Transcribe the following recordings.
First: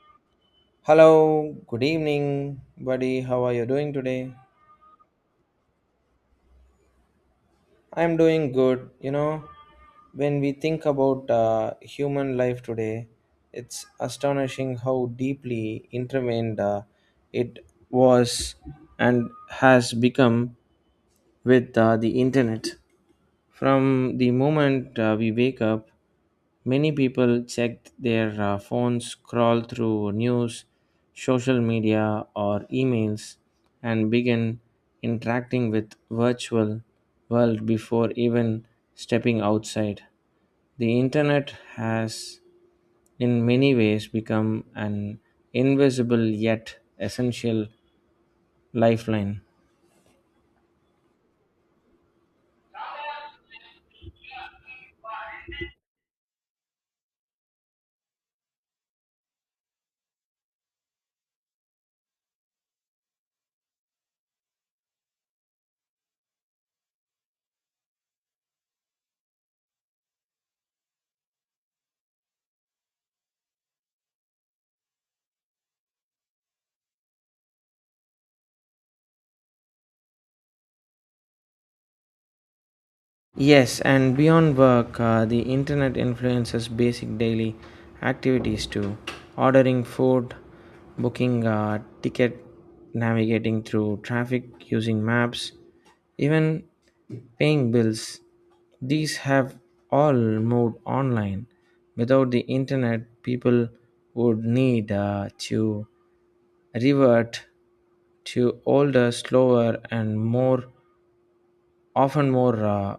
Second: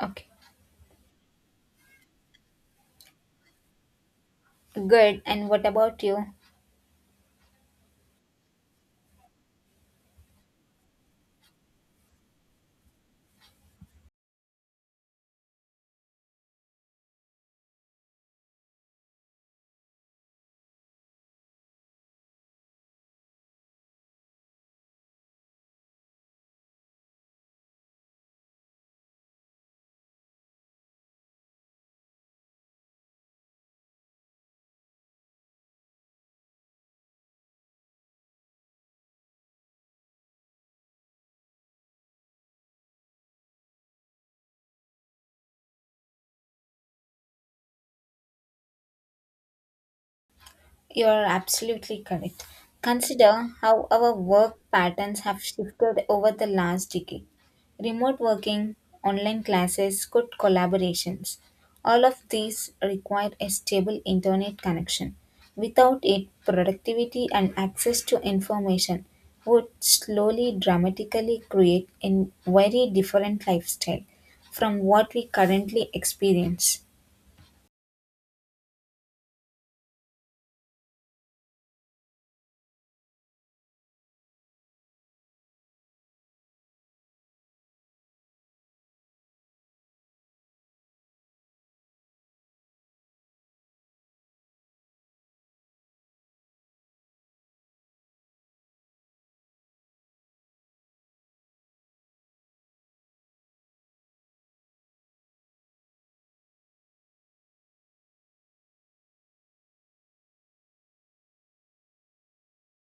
Okay, Hello, good evening, buddy. How are you doing today? good. And what about you? I'm doing good. You know, when we think about human life today, it's astonishing how deeply intertwined it was and has become with the internet. From the moment we wake up, many people check their phones, scroll through news, social media, or emails, and begin interacting with virtual world before even stepping outside. The internet has, in many ways, become an invisible yet essential lifeline. You're absolutely correct. Consider how our work patterns have shifted over the last decade. Remote working, online classes, good collaborations. All of these require a stable internet connection. Without it, productivity and access to information would slowly dramatically create a very different lifestyle from what we currently experience. Yes, and beyond work, the internet influences basic daily activities too. Ordering food, booking a ticket, navigating through traffic using maps, even paying bills. These have all moved online. Without the internet, people would need to revert to older, slower, and more often more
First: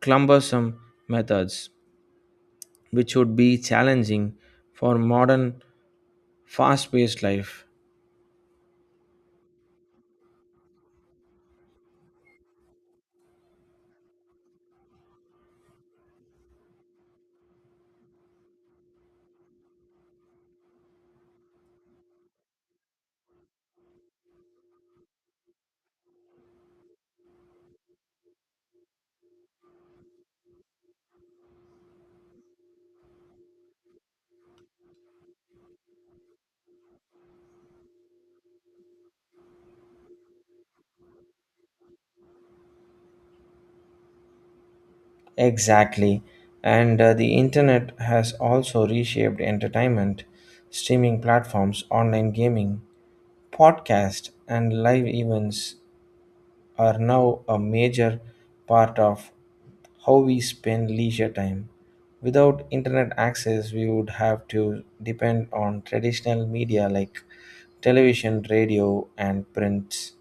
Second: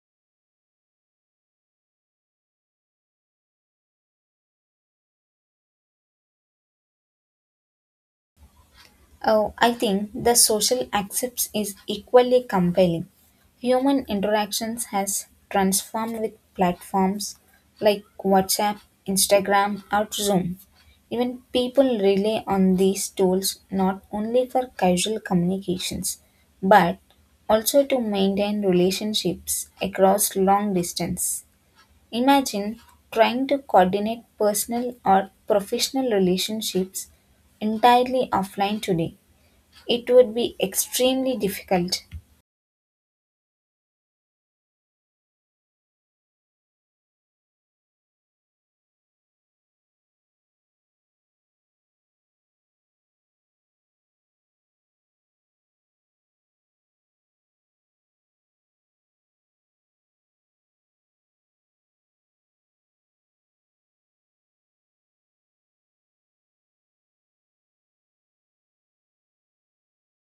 cumbersome methods, which would be challenging for modern fast paced life. Oh, I think the social accepts is equally compelling. Human interactions has transformed with platforms like WhatsApp, Instagram, or Zoom. Even people rely on these tools not only for casual communications, but also to maintain relationships across long distance. Imagine trying to coordinate personal or professional relationships entirely offline today, it would be extremely difficult. Exactly. And the internet has also reshaped entertainment, streaming platforms, online gaming, podcast, and live events are now a major part of how we spend leisure time. Without internet access, we would have to depend on traditional media like television, radio, and prints,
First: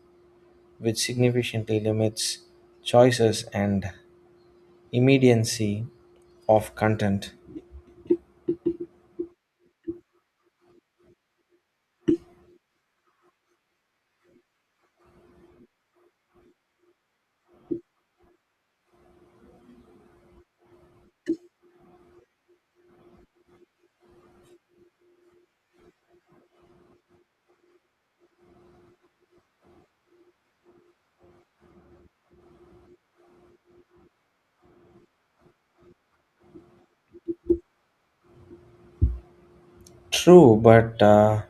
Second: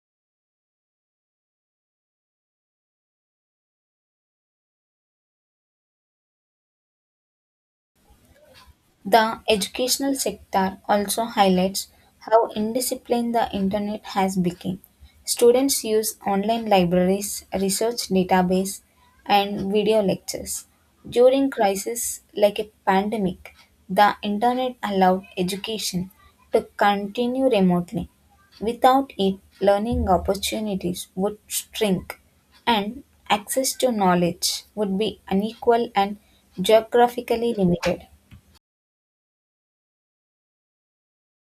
which significantly limits choices and immediacy of content. The educational sector also highlights how indisciplined the internet has become. Students use online libraries, research database, and video lectures. During crises like a pandemic, the internet allowed education to continue remotely. Without it, learning opportunities would shrink and access to knowledge would be unequal and geographically limited. True, but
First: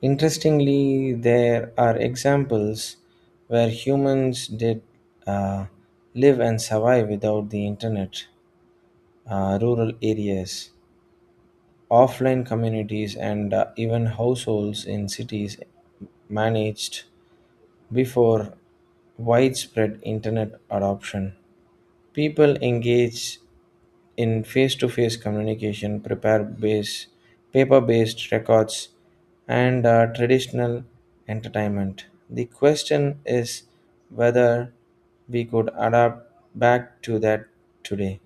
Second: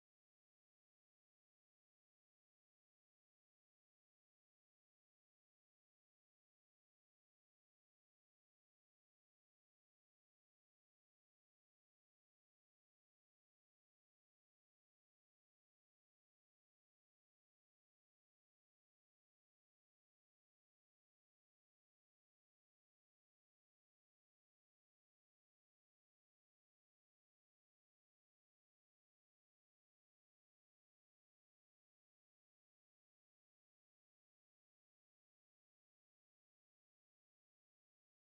interestingly, there are examples where humans did uh, live and survive without the internet, rural areas, offline communities, and even households in cities managed before widespread internet adoption. People engaged in face-to-face communication, prepare base, paper-based records, and traditional entertainment. The question is whether we could adapt back to that today.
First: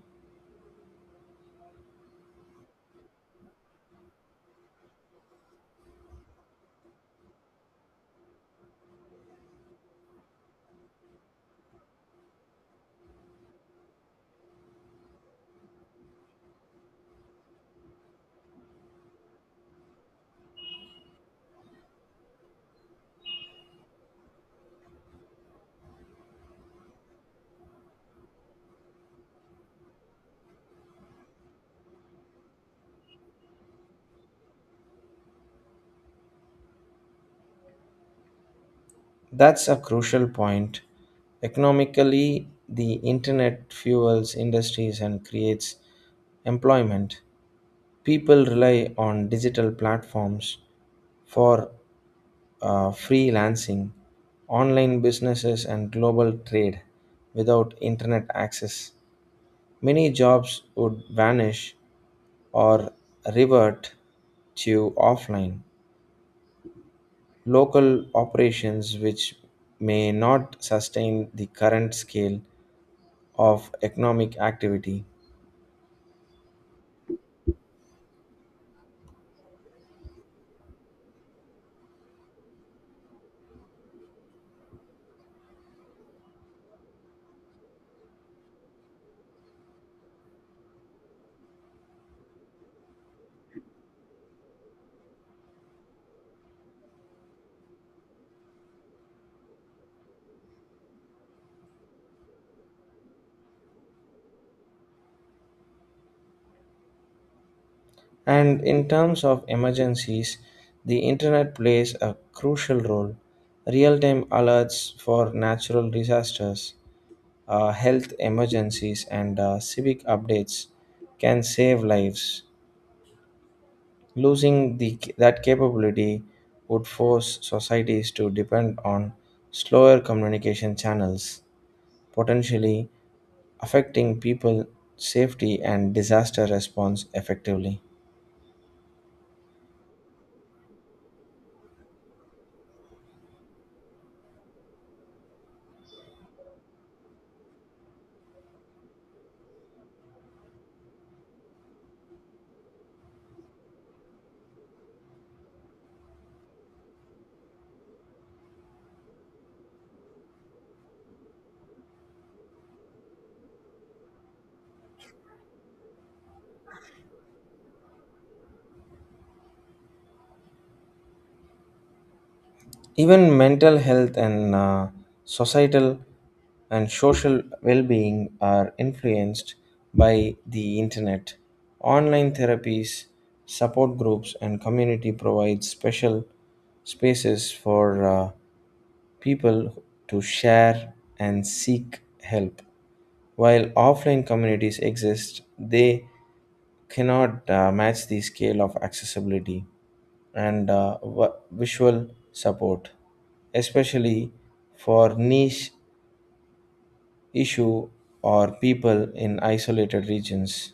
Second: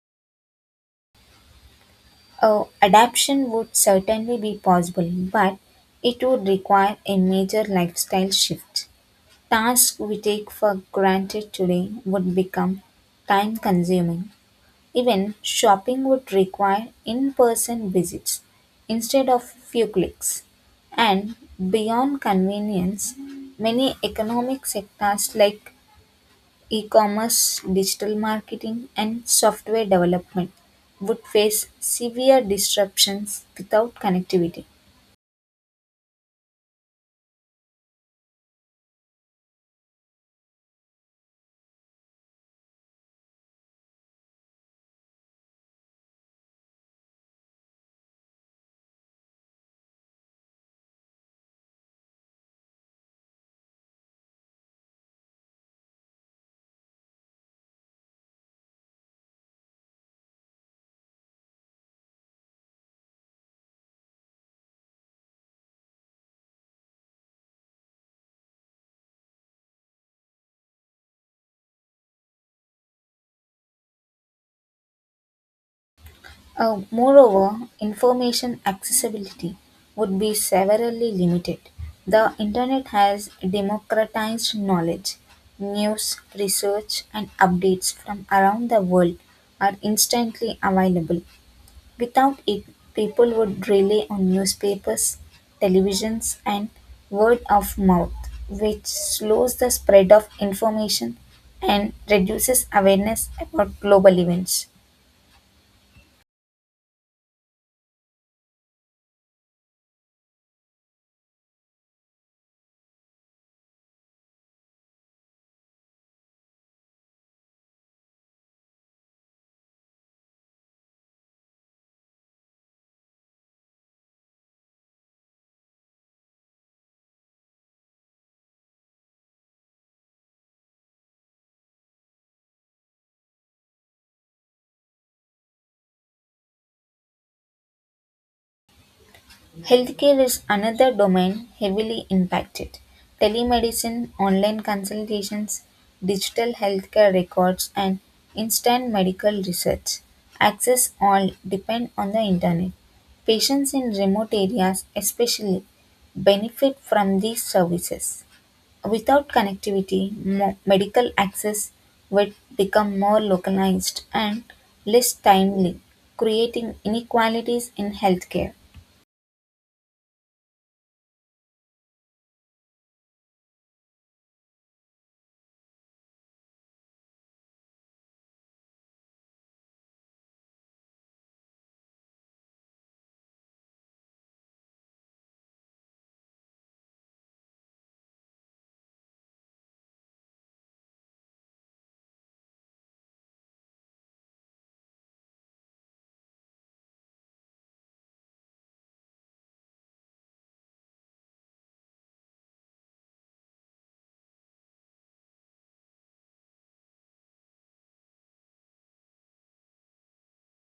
Oh, adaptation would certainly be possible, but it would require a major lifestyle shift. Tasks we take for granted today would become time consuming. Even shopping would require in person visits instead of few clicks. And beyond convenience, many economic sectors like e-commerce, digital marketing, and software development would face severe disruptions without connectivity. That's a crucial point. Economically, the internet fuels industries and creates employment. People rely on digital platforms for freelancing, online businesses, and global trade without internet access. Many jobs would vanish or revert to offline local operations, which may not sustain the current scale of economic activity. Moreover, information accessibility would be severely limited. The internet has democratized knowledge. News, research, and updates from around the world are instantly available. Without it, people would rely on newspapers, televisions, and word of mouth, which slows the spread of information and reduces awareness about global events. And in terms of emergencies, the internet plays a crucial role. Real time alerts for natural disasters, health emergencies, and civic updates can save lives. Losing that capability would force societies to depend on slower communication channels, potentially affecting people safety and disaster response effectively. Healthcare is another domain heavily impacted. Telemedicine, online consultations, digital healthcare records, and instant medical research access all depend on the internet. Patients in remote areas, especially, benefit from these services. Without connectivity, medical access would become more localized and less timely, creating inequalities in healthcare. Even mental health and societal and social well being are influenced by the internet. Online therapies, support groups, and community provide special spaces for people to share and seek help. While offline communities exist, they cannot match the scale of accessibility and visual support, especially for niche issue or people in isolated regions.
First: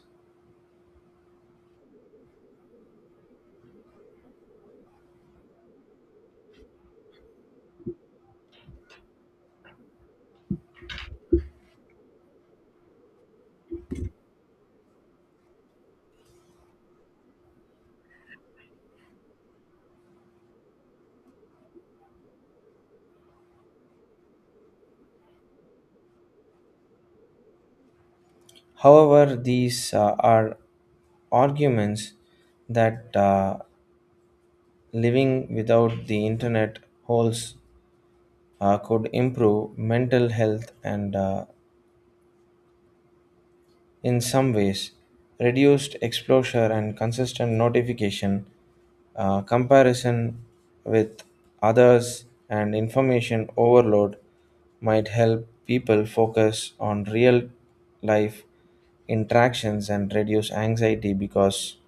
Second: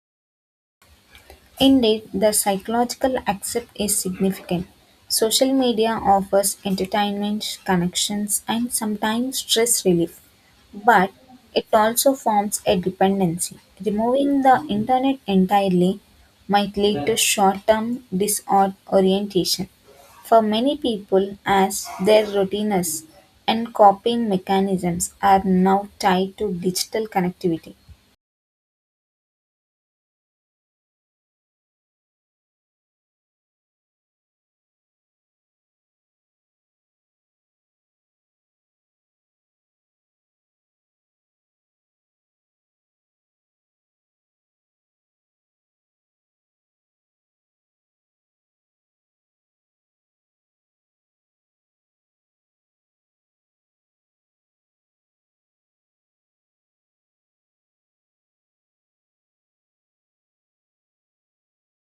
Indeed, the psychological aspect is significant. Social media offers entertainment, connections, and sometimes stress relief, but it also forms a dependency. Removing the internet entirely might lead to short term disorientation for many people as their routines and coping mechanisms are now tied to digital connectivity. However, these are arguments that living without the internet holds could improve mental health and in some ways, reduced exposure and consistent notification, comparison with others, and information overload might help people focus on real life interactions and reduce anxiety because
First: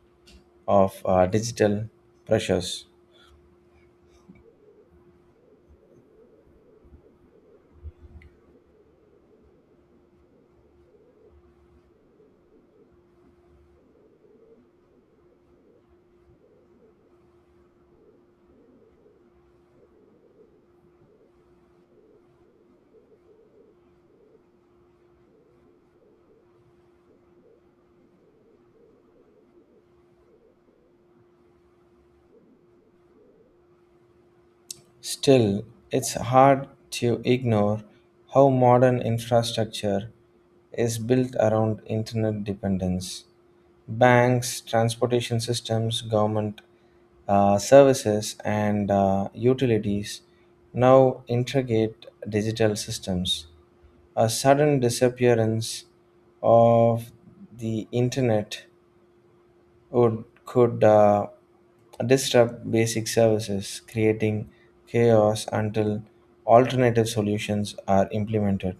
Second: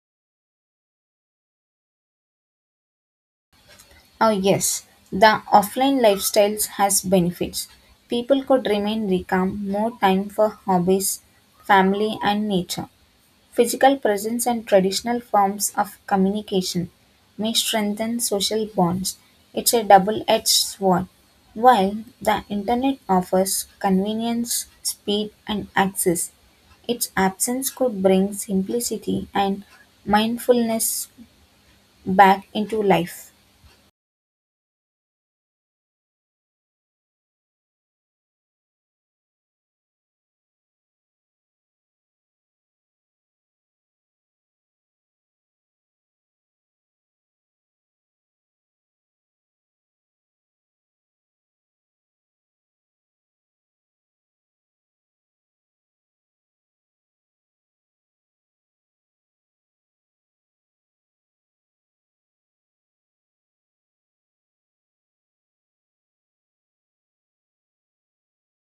of digital pressures. Oh, yes, the offline lifestyles has benefits. People could remain calm, more time for hobbies, family, and nature. Physical presence and traditional forms of communication may strengthen social bonds. It's a double edged sword. While the internet offers convenience, speed, and access, its absence could bring simplicity and mindfulness back into life. Still, it's hard to ignore how modern infrastructure is built around internet dependence. Banks, transportation systems, government services, and utilities now integrate digital systems. A sudden disappearance of the internet would could disrupt basic services, creating chaos until alternative solutions are implemented.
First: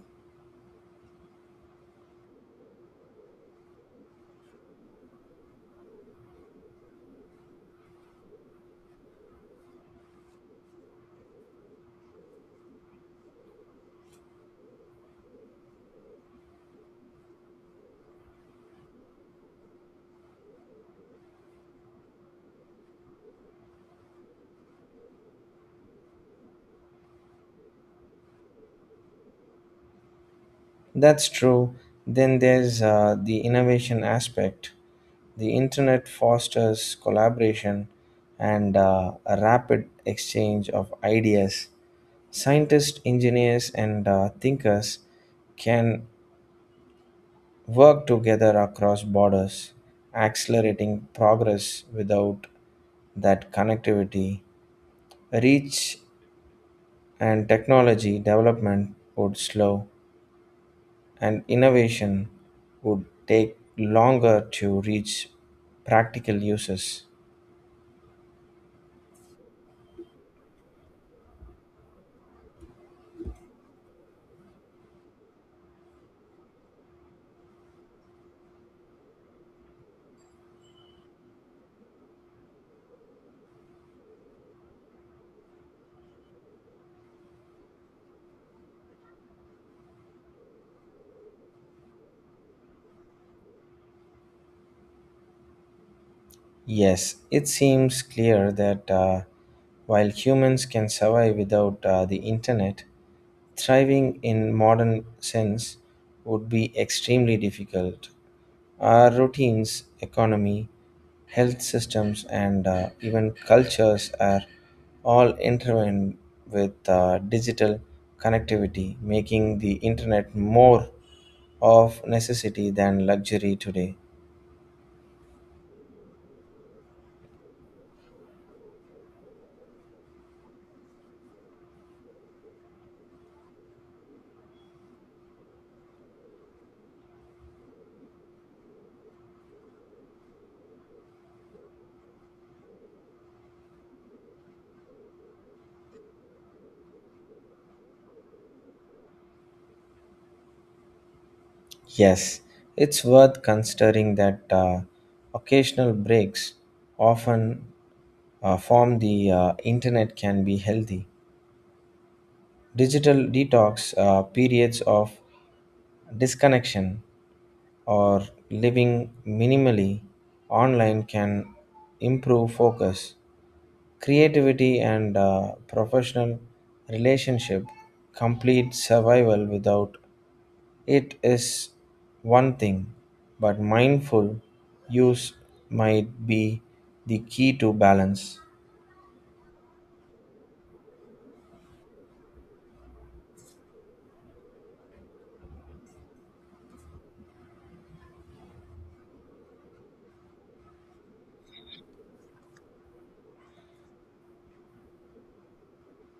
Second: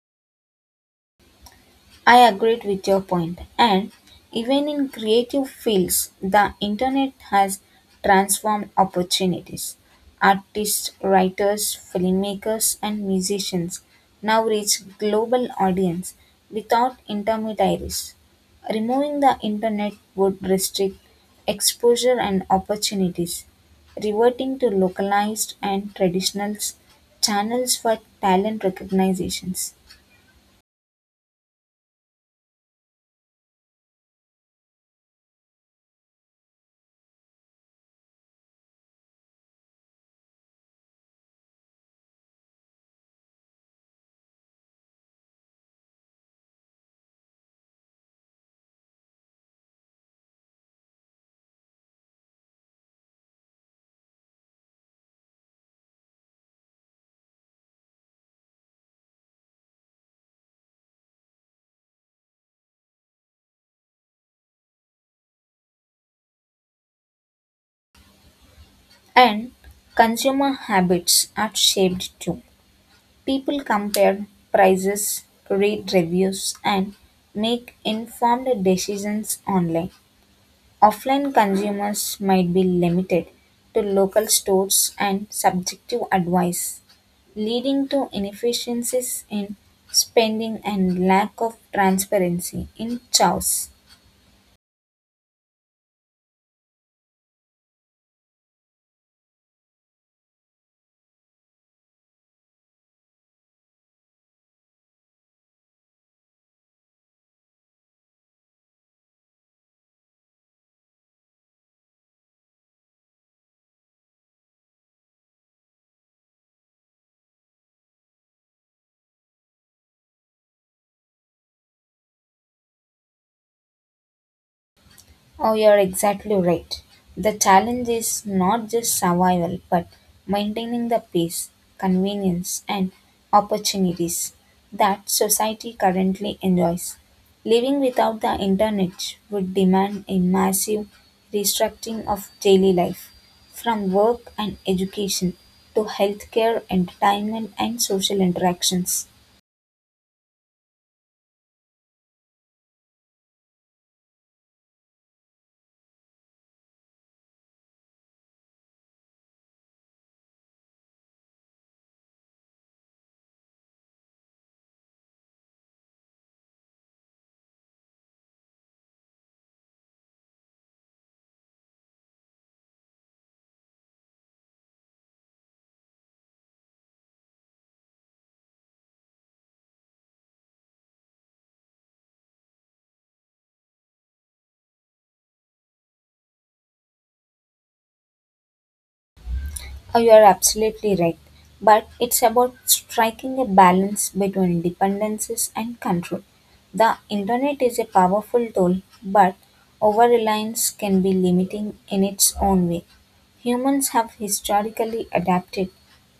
I agreed with your point, and even in creative fields, the internet has transformed opportunities. Artists, writers, filmmakers, and musicians now reach global audience without intermediaries. Removing the internet would restrict exposure and opportunities, reverting to localized and traditional channels for talent recognitions. That's true. Then there's the innovation aspect. The internet fosters collaboration and a rapid exchange of ideas. Scientists, engineers, and thinkers can work together across borders, accelerating progress without that connectivity. Reach and technology development would slow, and innovation would take longer to reach practical uses. And consumer habits are shaped too. People compare prices, read reviews, and make informed decisions online. Offline consumers might be limited to local stores and subjective advice, leading to inefficiencies in spending and lack of transparency in choice. Yes, it seems clear that. While humans can survive without the internet, thriving in modern sense would be extremely difficult. Our routines, economy, health systems, and even cultures are all intertwined with digital connectivity, making the internet more of necessity than luxury today. Oh, you're exactly right. The challenge is not just survival, but maintaining the pace, convenience, and opportunities that society currently enjoys. Living without the internet would demand a massive restructuring of daily life, from work and education to healthcare, entertainment, and social interactions. Yes, it's worth considering that occasional breaks often from the internet can be healthy digital detox, periods of disconnection, or living minimally online can improve focus, creativity, and professional relationship. Complete survival without it is one thing, but mindful use might be the key to balance. Oh, you are absolutely right. But it's about striking a balance between dependencies and control. The internet is a powerful tool, but over reliance can be limiting in its own way. Humans have historically adapted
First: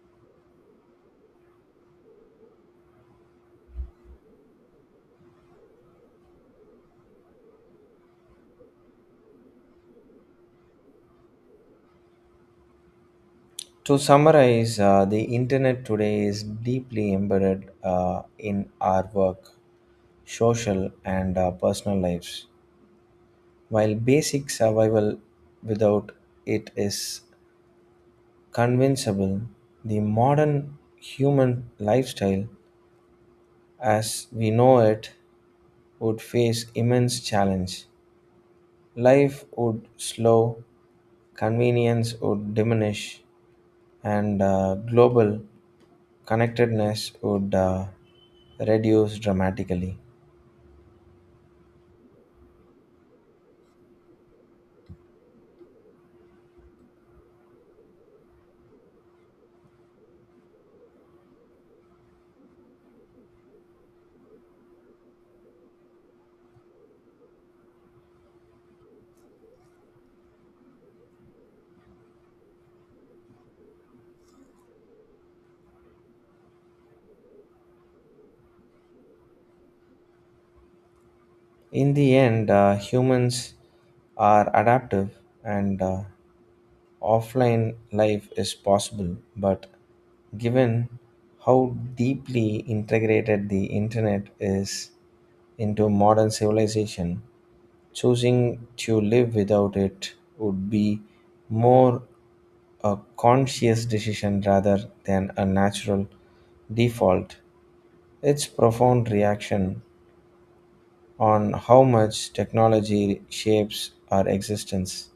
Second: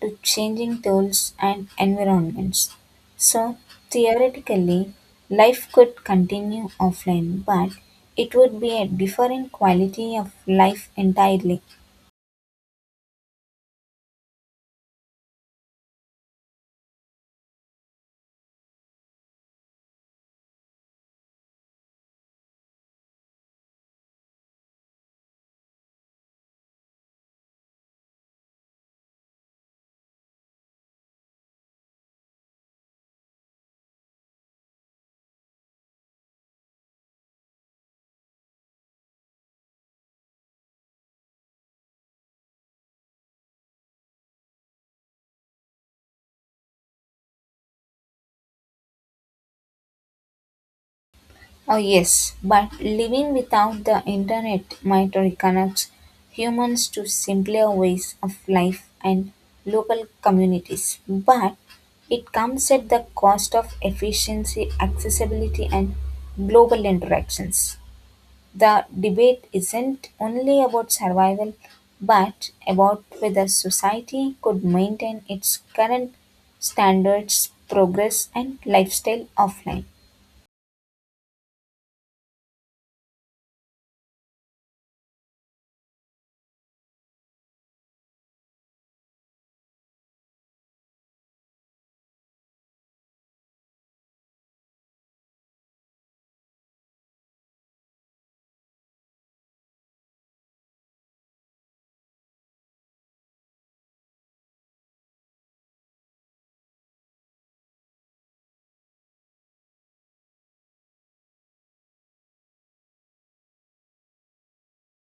to changing tools and environments. So, theoretically, life could continue offline, but it would be a different quality of life entirely. To summarize, the internet today is deeply embedded in our work, social, and personal lives. While basic survival without it is convincible, the modern human lifestyle as we know it would face immense challenge. Life would slow, convenience would diminish, and global connectedness would reduce dramatically. Oh, yes, but living without the internet might reconnect humans to simpler ways of life and local communities. But it comes at the cost of efficiency, accessibility, and global interactions. The debate isn't only about survival, but about whether society could maintain its current standards, progress, and lifestyle offline. In the end, humans are adaptive and offline life is possible, but given how deeply integrated the internet is into modern civilization, choosing to live without it would be more a conscious decision rather than a natural default. Its profound reaction on how much technology shapes our existence.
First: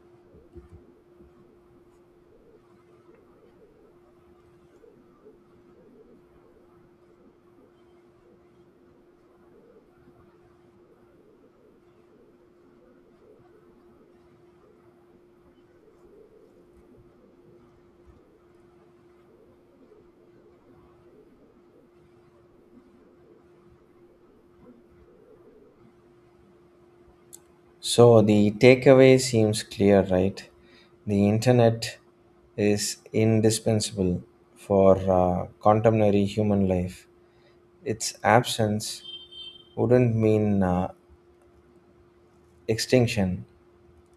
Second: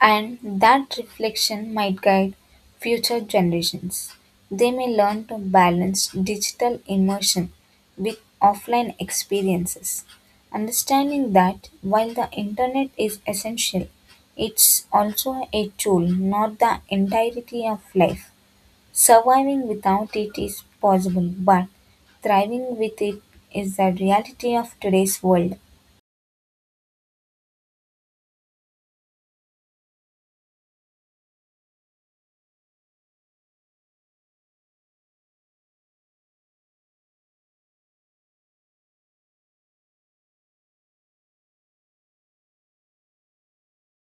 And that reflection might guide future generations. They may learn to balance digital immersion with offline experiences, understanding that while the internet is essential, it's also a tool, not the entirety of life. Surviving without it is possible, but thriving with it is the reality of today's world. So the takeaway seems clear, right? The internet is indispensable for contemporary human life. Its absence wouldn't mean extinction,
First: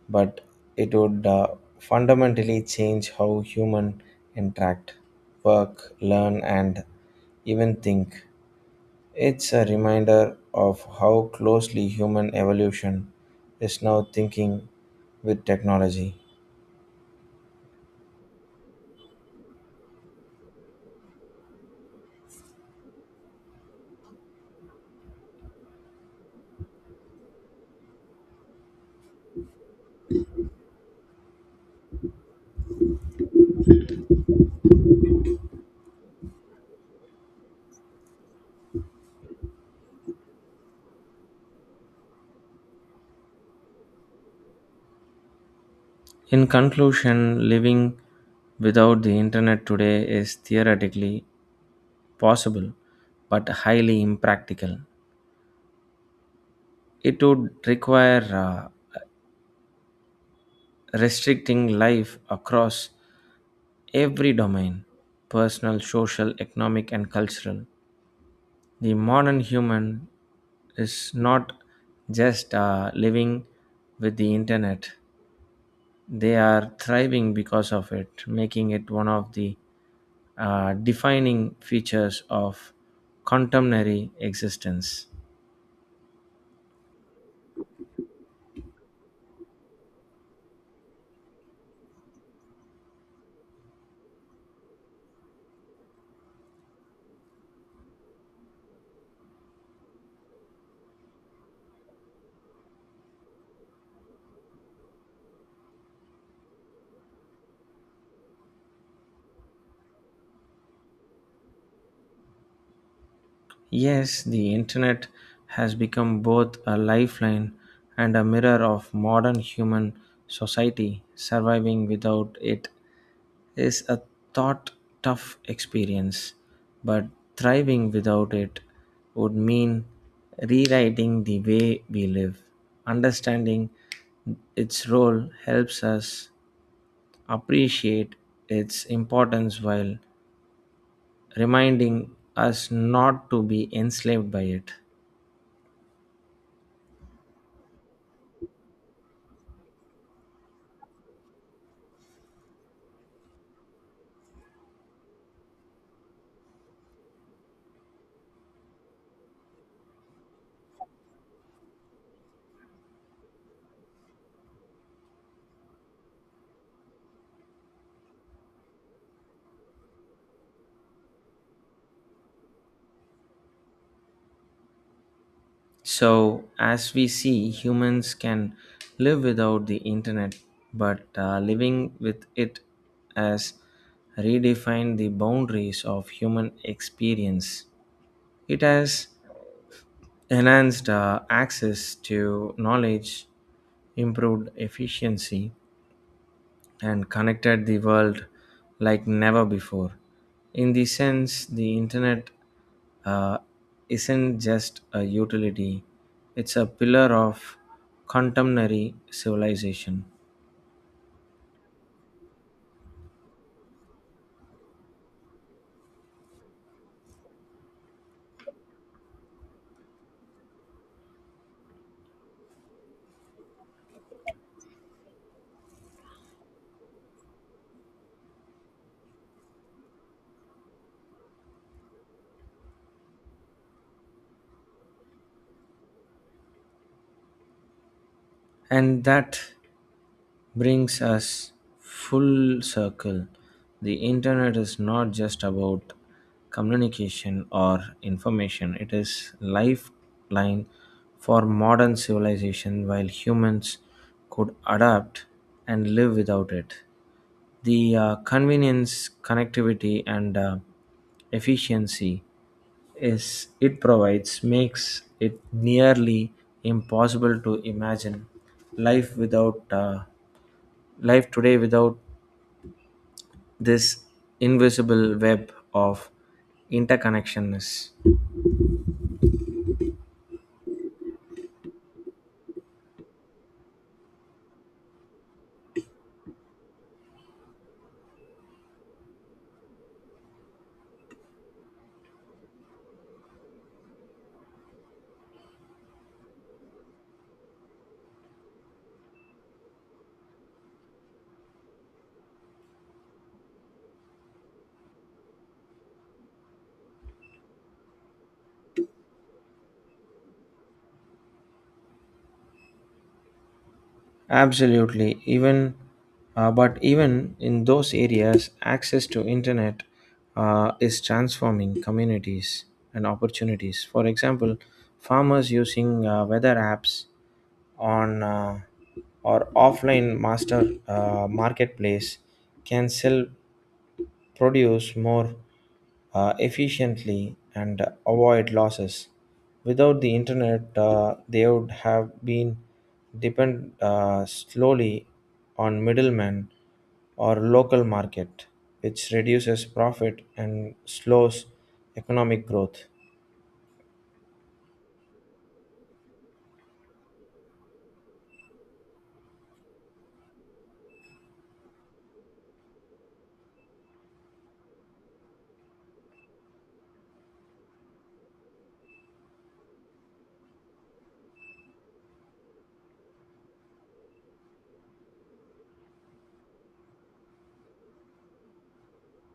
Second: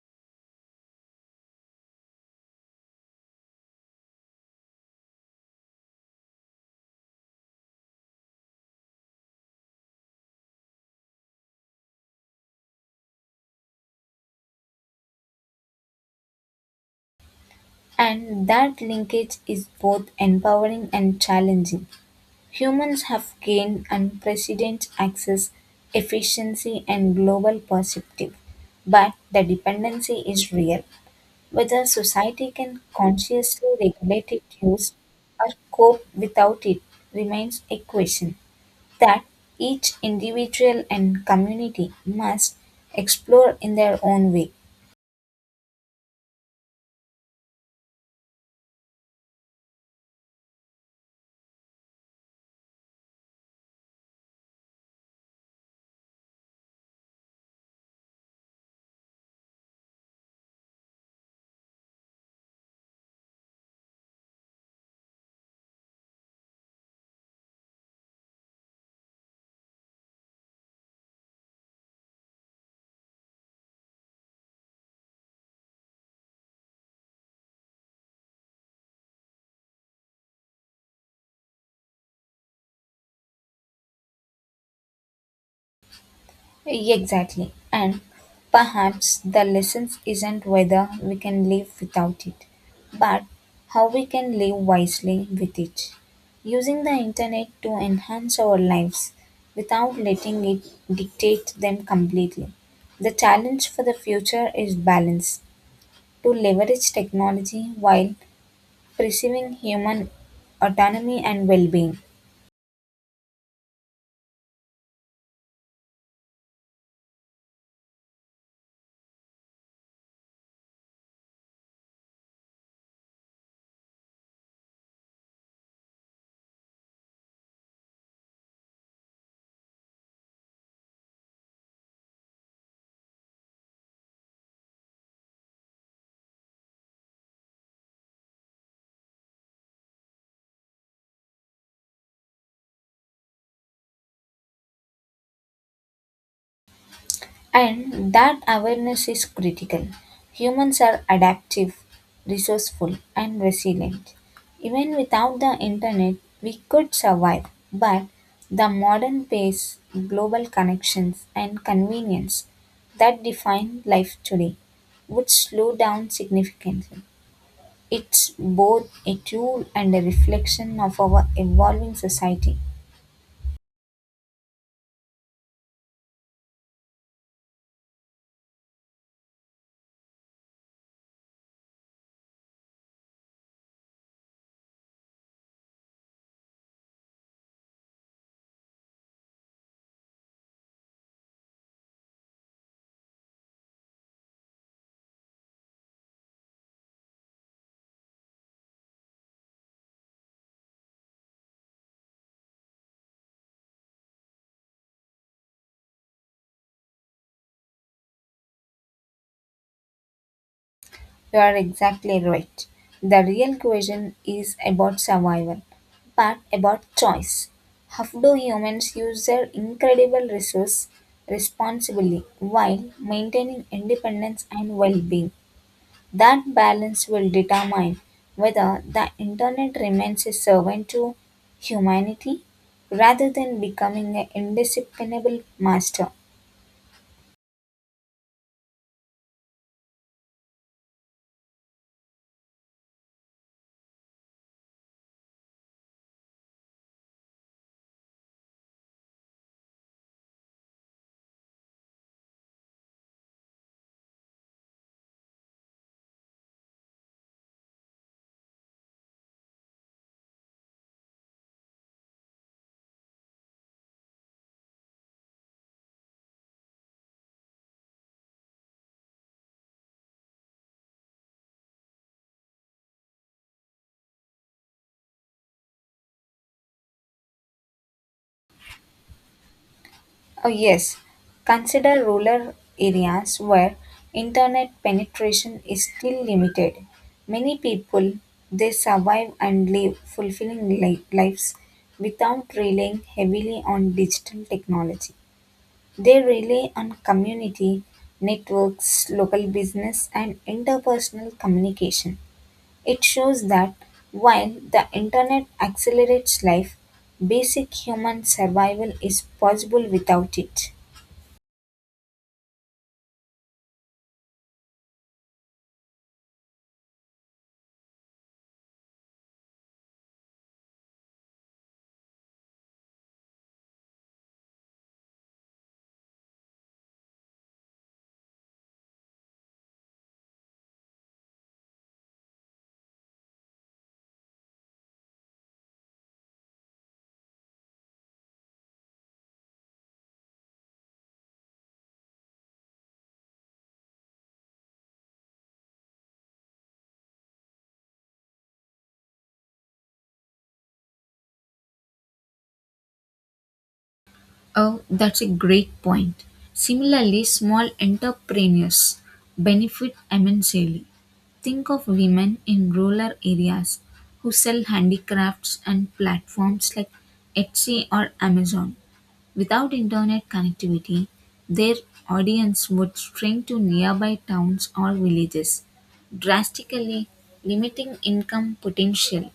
but it would fundamentally change how human interact, work, learn, and even think. It's a reminder of how closely human evolution is now thinking with technology. And that linkage is both empowering and challenging. Humans have gained unprecedented access, efficiency, and global perspective, but the dependency is real. Whether society can consciously regulate its use or cope without it remains a question that each individual and community must explore in their own way. In conclusion, living without the internet today is theoretically possible but highly impractical. It would require restricting life across every domain personal, social, economic, and cultural. The modern human is not just living with the internet, they are thriving because of it, making it one of the defining features of contemporary existence. Exactly. And perhaps the lesson isn't whether we can live without it, but how we can live wisely with it. Using the internet to enhance our lives without letting it dictate them completely. The challenge for the future is balance to leverage technology while preserving human autonomy and well being. Yes, the internet has become both a lifeline and a mirror of modern human society. Surviving without it is a thought tough experience, but thriving without it would mean rewriting the way we live. Understanding its role helps us appreciate its importance while reminding us not to be enslaved by it. And that awareness is critical. Humans are adaptive, resourceful, and resilient. Even without the internet, we could survive, but the modern pace, global connections, and convenience that define life today would slow down significantly. It's both a tool and a reflection of our evolving society. So, as we see, humans can live without the internet, but living with it has redefined the boundaries of human experience. It has enhanced access to knowledge, improved efficiency, and connected the world like never before. In the sense, the internet uh, isn't just a utility, it's a pillar of contemporary civilization. You are exactly right. The real question is about survival, but about choice. How do humans use their incredible resource responsibly while maintaining independence and well being? That balance will determine whether the internet remains a servant to humanity rather than becoming an indisciplinable master. And that brings us full circle. The internet is not just about communication or information, it is lifeline for modern civilization while humans could adapt and live without it. The convenience, connectivity, and efficiency is it provides makes it nearly impossible to imagine life without uh, life today without this invisible web of interconnectionness. Oh, yes, consider rural areas where internet penetration is still limited. Many people they survive and live fulfilling lives without relying heavily on digital technology. They rely on community networks, local business, and interpersonal communication. It shows that while the internet accelerates life, basic human survival is possible without it. Absolutely. Even but even in those areas, access to internet is transforming communities and opportunities. For example, farmers using weather apps on or offline master marketplace can sell produce more efficiently and avoid losses. Without the internet, they would have been depend slowly on middlemen or local market, which reduces profit and slows economic growth. Oh, that's a great point. Similarly, small entrepreneurs benefit immensely. Think of women in rural areas who sell handicrafts and platforms like Etsy or Amazon. Without internet connectivity, their audience would shrink to nearby towns or villages, drastically limiting income potential.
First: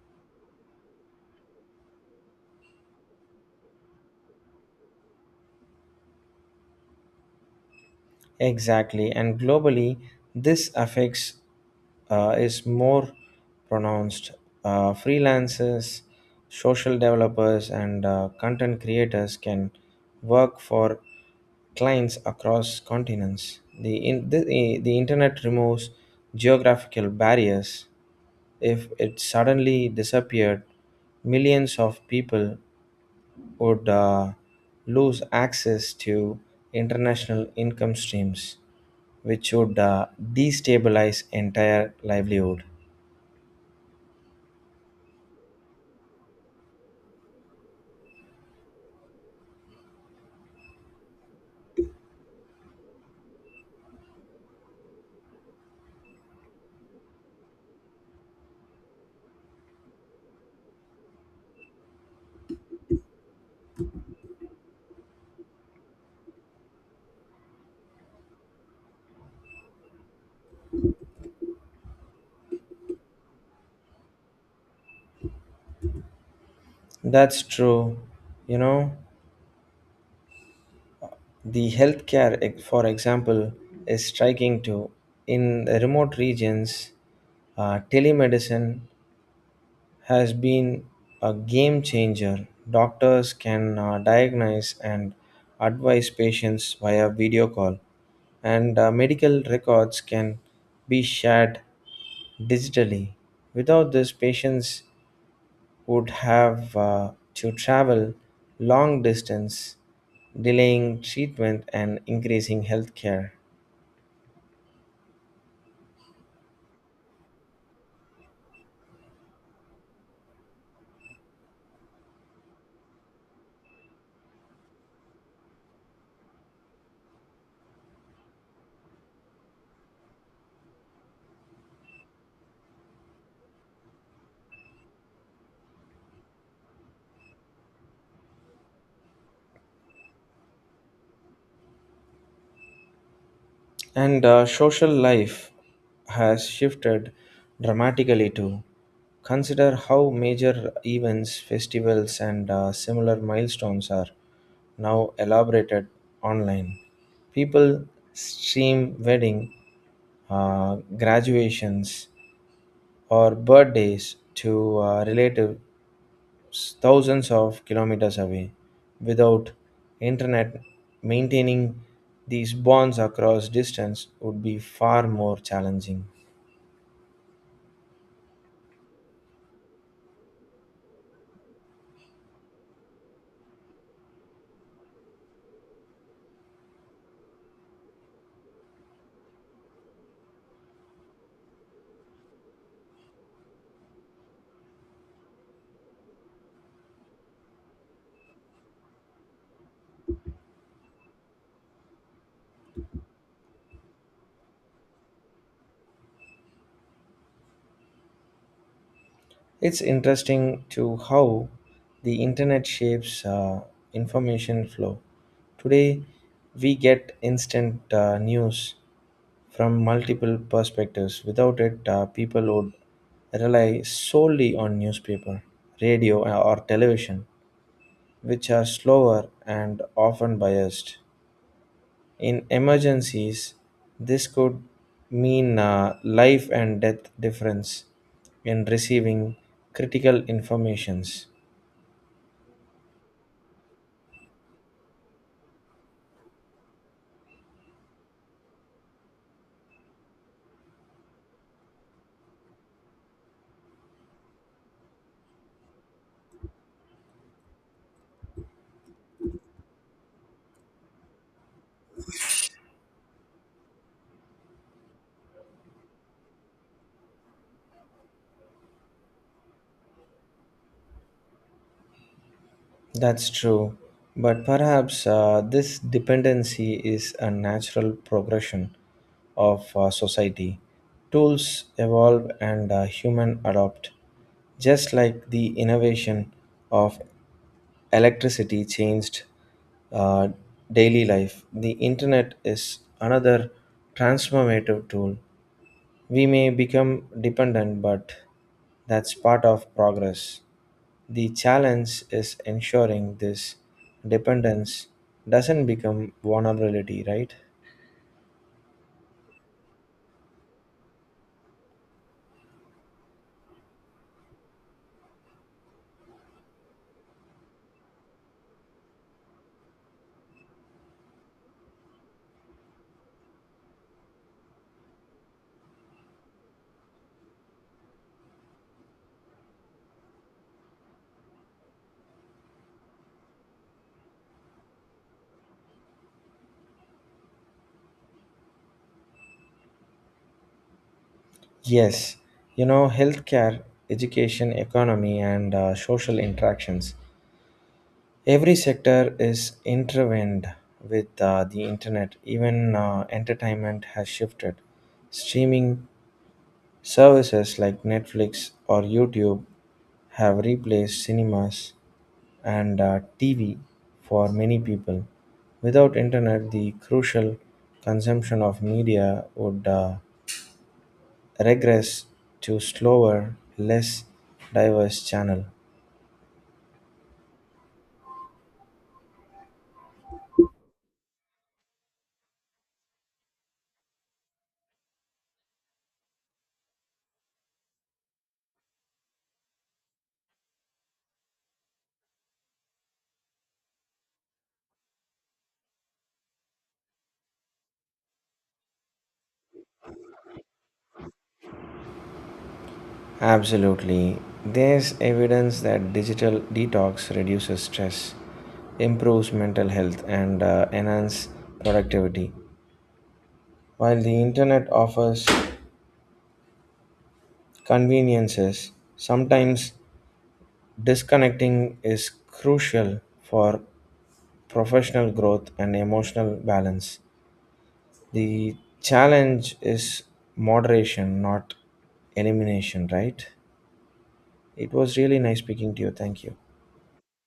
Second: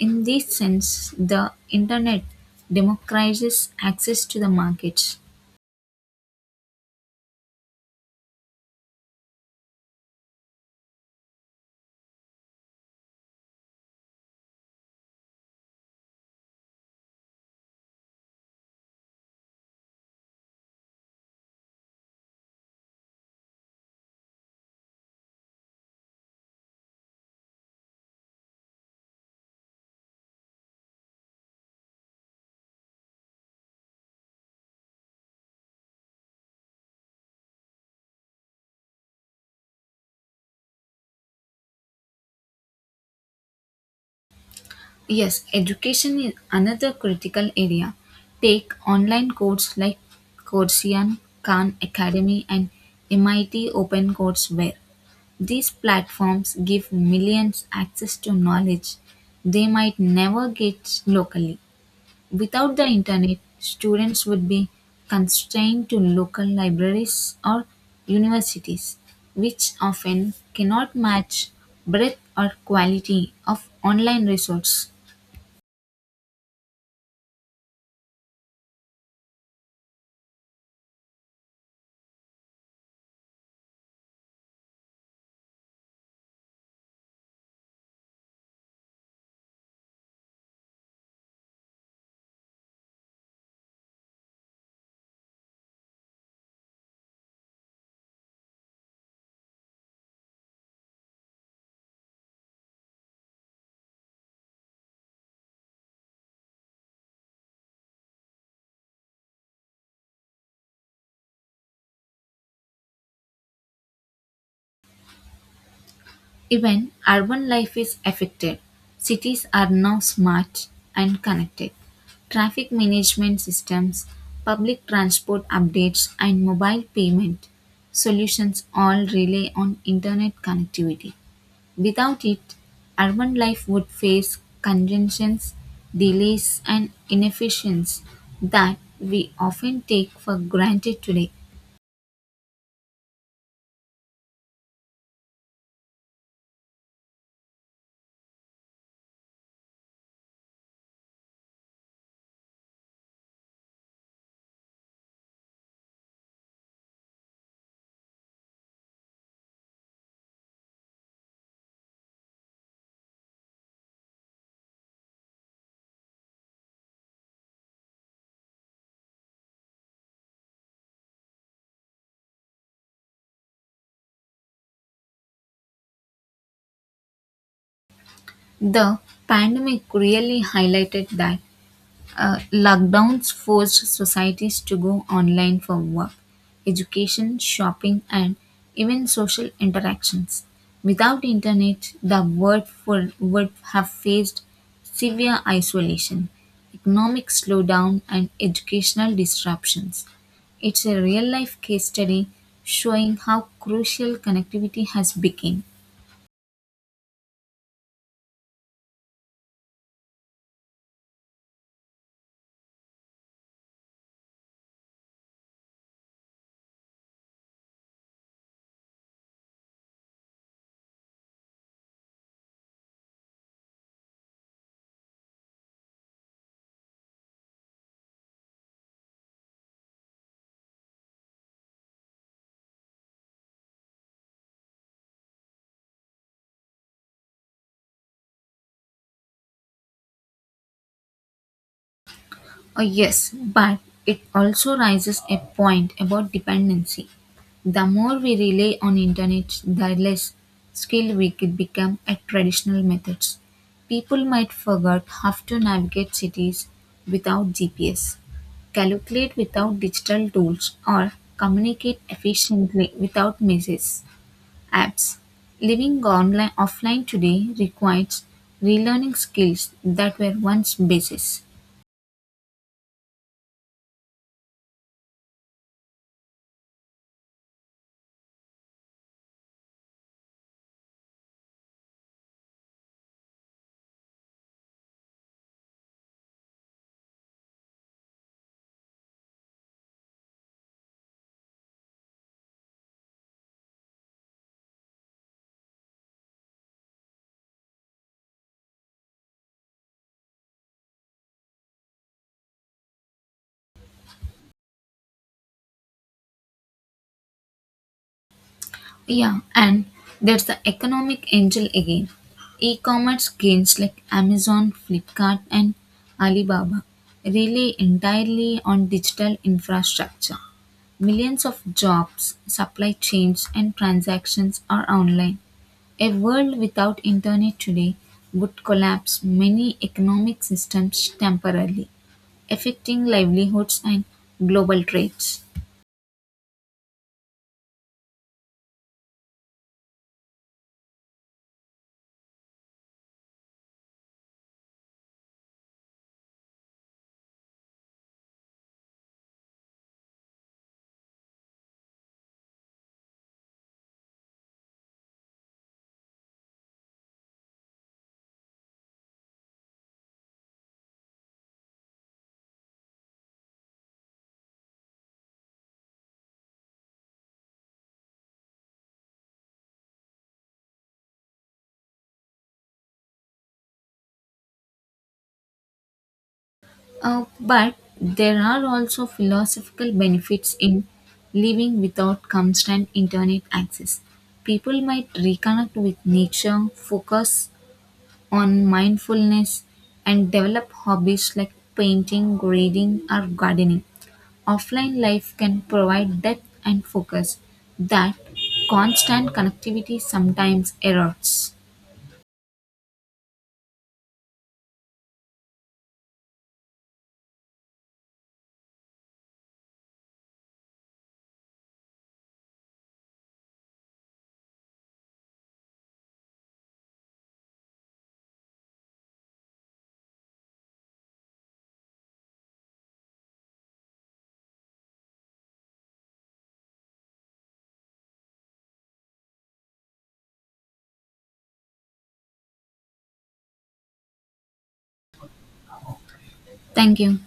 In this sense, the internet democratizes access to the markets. Exactly, and globally, this affects is more pronounced. Freelancers, social developers, and content creators can work for clients across continents. The internet removes geographical barriers. If it suddenly disappeared, millions of people would lose access to international income streams, which would destabilize entire livelihood. Yes, education is another critical area. Take online courses like Coursera, Khan Academy, and MIT Open Courseware. These platforms give millions access to knowledge they might never get locally. Without the internet, students would be constrained to local libraries or universities, which often cannot match breadth or quality of online resource. That's true. You know, the healthcare, for example, is striking too. In the remote regions, telemedicine has been a game changer. Doctors can diagnose and advise patients via video call, and medical records can be shared digitally. Without this, patients would have to travel long distance, delaying treatment and increasing healthcare. Even urban life is affected. Cities are now smart and connected. Traffic management systems, public transport updates, and mobile payment solutions all rely on internet connectivity. Without it, urban life would face congestions, delays, and inefficiencies that we often take for granted today. And social life has shifted dramatically too. Consider how major events, festivals, and similar milestones are now elaborated online. People stream wedding, graduations, or birthdays to relative thousands of kilometers away. Without internet, maintaining these bonds across distance would be far more challenging. The pandemic really highlighted that. Lockdowns forced societies to go online for work, education, shopping, and even social interactions. Without internet, the world would have faced severe isolation, economic slowdown, and educational disruptions. It's a real life case study showing how crucial connectivity has become. It's interesting to how the internet shapes information flow. Today, we get instant news from multiple perspectives. Without it, people would rely solely on newspaper, radio, or television, which are slower and often biased. In emergencies, this could mean a life and death difference in receiving critical informations. Yes, but it also raises a point about dependency. The more we rely on internet, the less skilled we could become at traditional methods. People might forget how to navigate cities without GPS, calculate without digital tools, or communicate efficiently without messages, apps. Living online offline today requires relearning skills that were once basic. That's true, but perhaps this dependency is a natural progression of society. Tools evolve and human adopt, just like the innovation of electricity changed uh, daily life. The internet is another transformative tool. We may become dependent, but that's part of progress. The challenge is ensuring this dependence doesn't become vulnerability, right? Yeah, and there's the economic angel again. E-commerce gains like Amazon, Flipkart, and Alibaba rely entirely on digital infrastructure. Millions of jobs, supply chains, and transactions are online. A world without internet today would collapse many economic systems temporarily, affecting livelihoods and global trades. Yes, you know, healthcare, education, economy, and social interactions. Every sector is intertwined with the internet. Even entertainment has shifted. Streaming services like Netflix or YouTube have replaced cinemas and TV for many people. Without internet, the crucial consumption of media would regress to slower, less diverse channel. But there are also philosophical benefits in living without constant internet access. People might reconnect with nature, focus on mindfulness, and develop hobbies like painting, reading, or gardening. Offline life can provide depth and focus that constant connectivity sometimes erodes. Absolutely. There's evidence that digital detox reduces stress, improves mental health, and enhances productivity. While the internet offers conveniences. Sometimes disconnecting is crucial for professional growth and emotional balance. The challenge is moderation, not elimination, right? It was really nice speaking to you. Thank you. Thank you.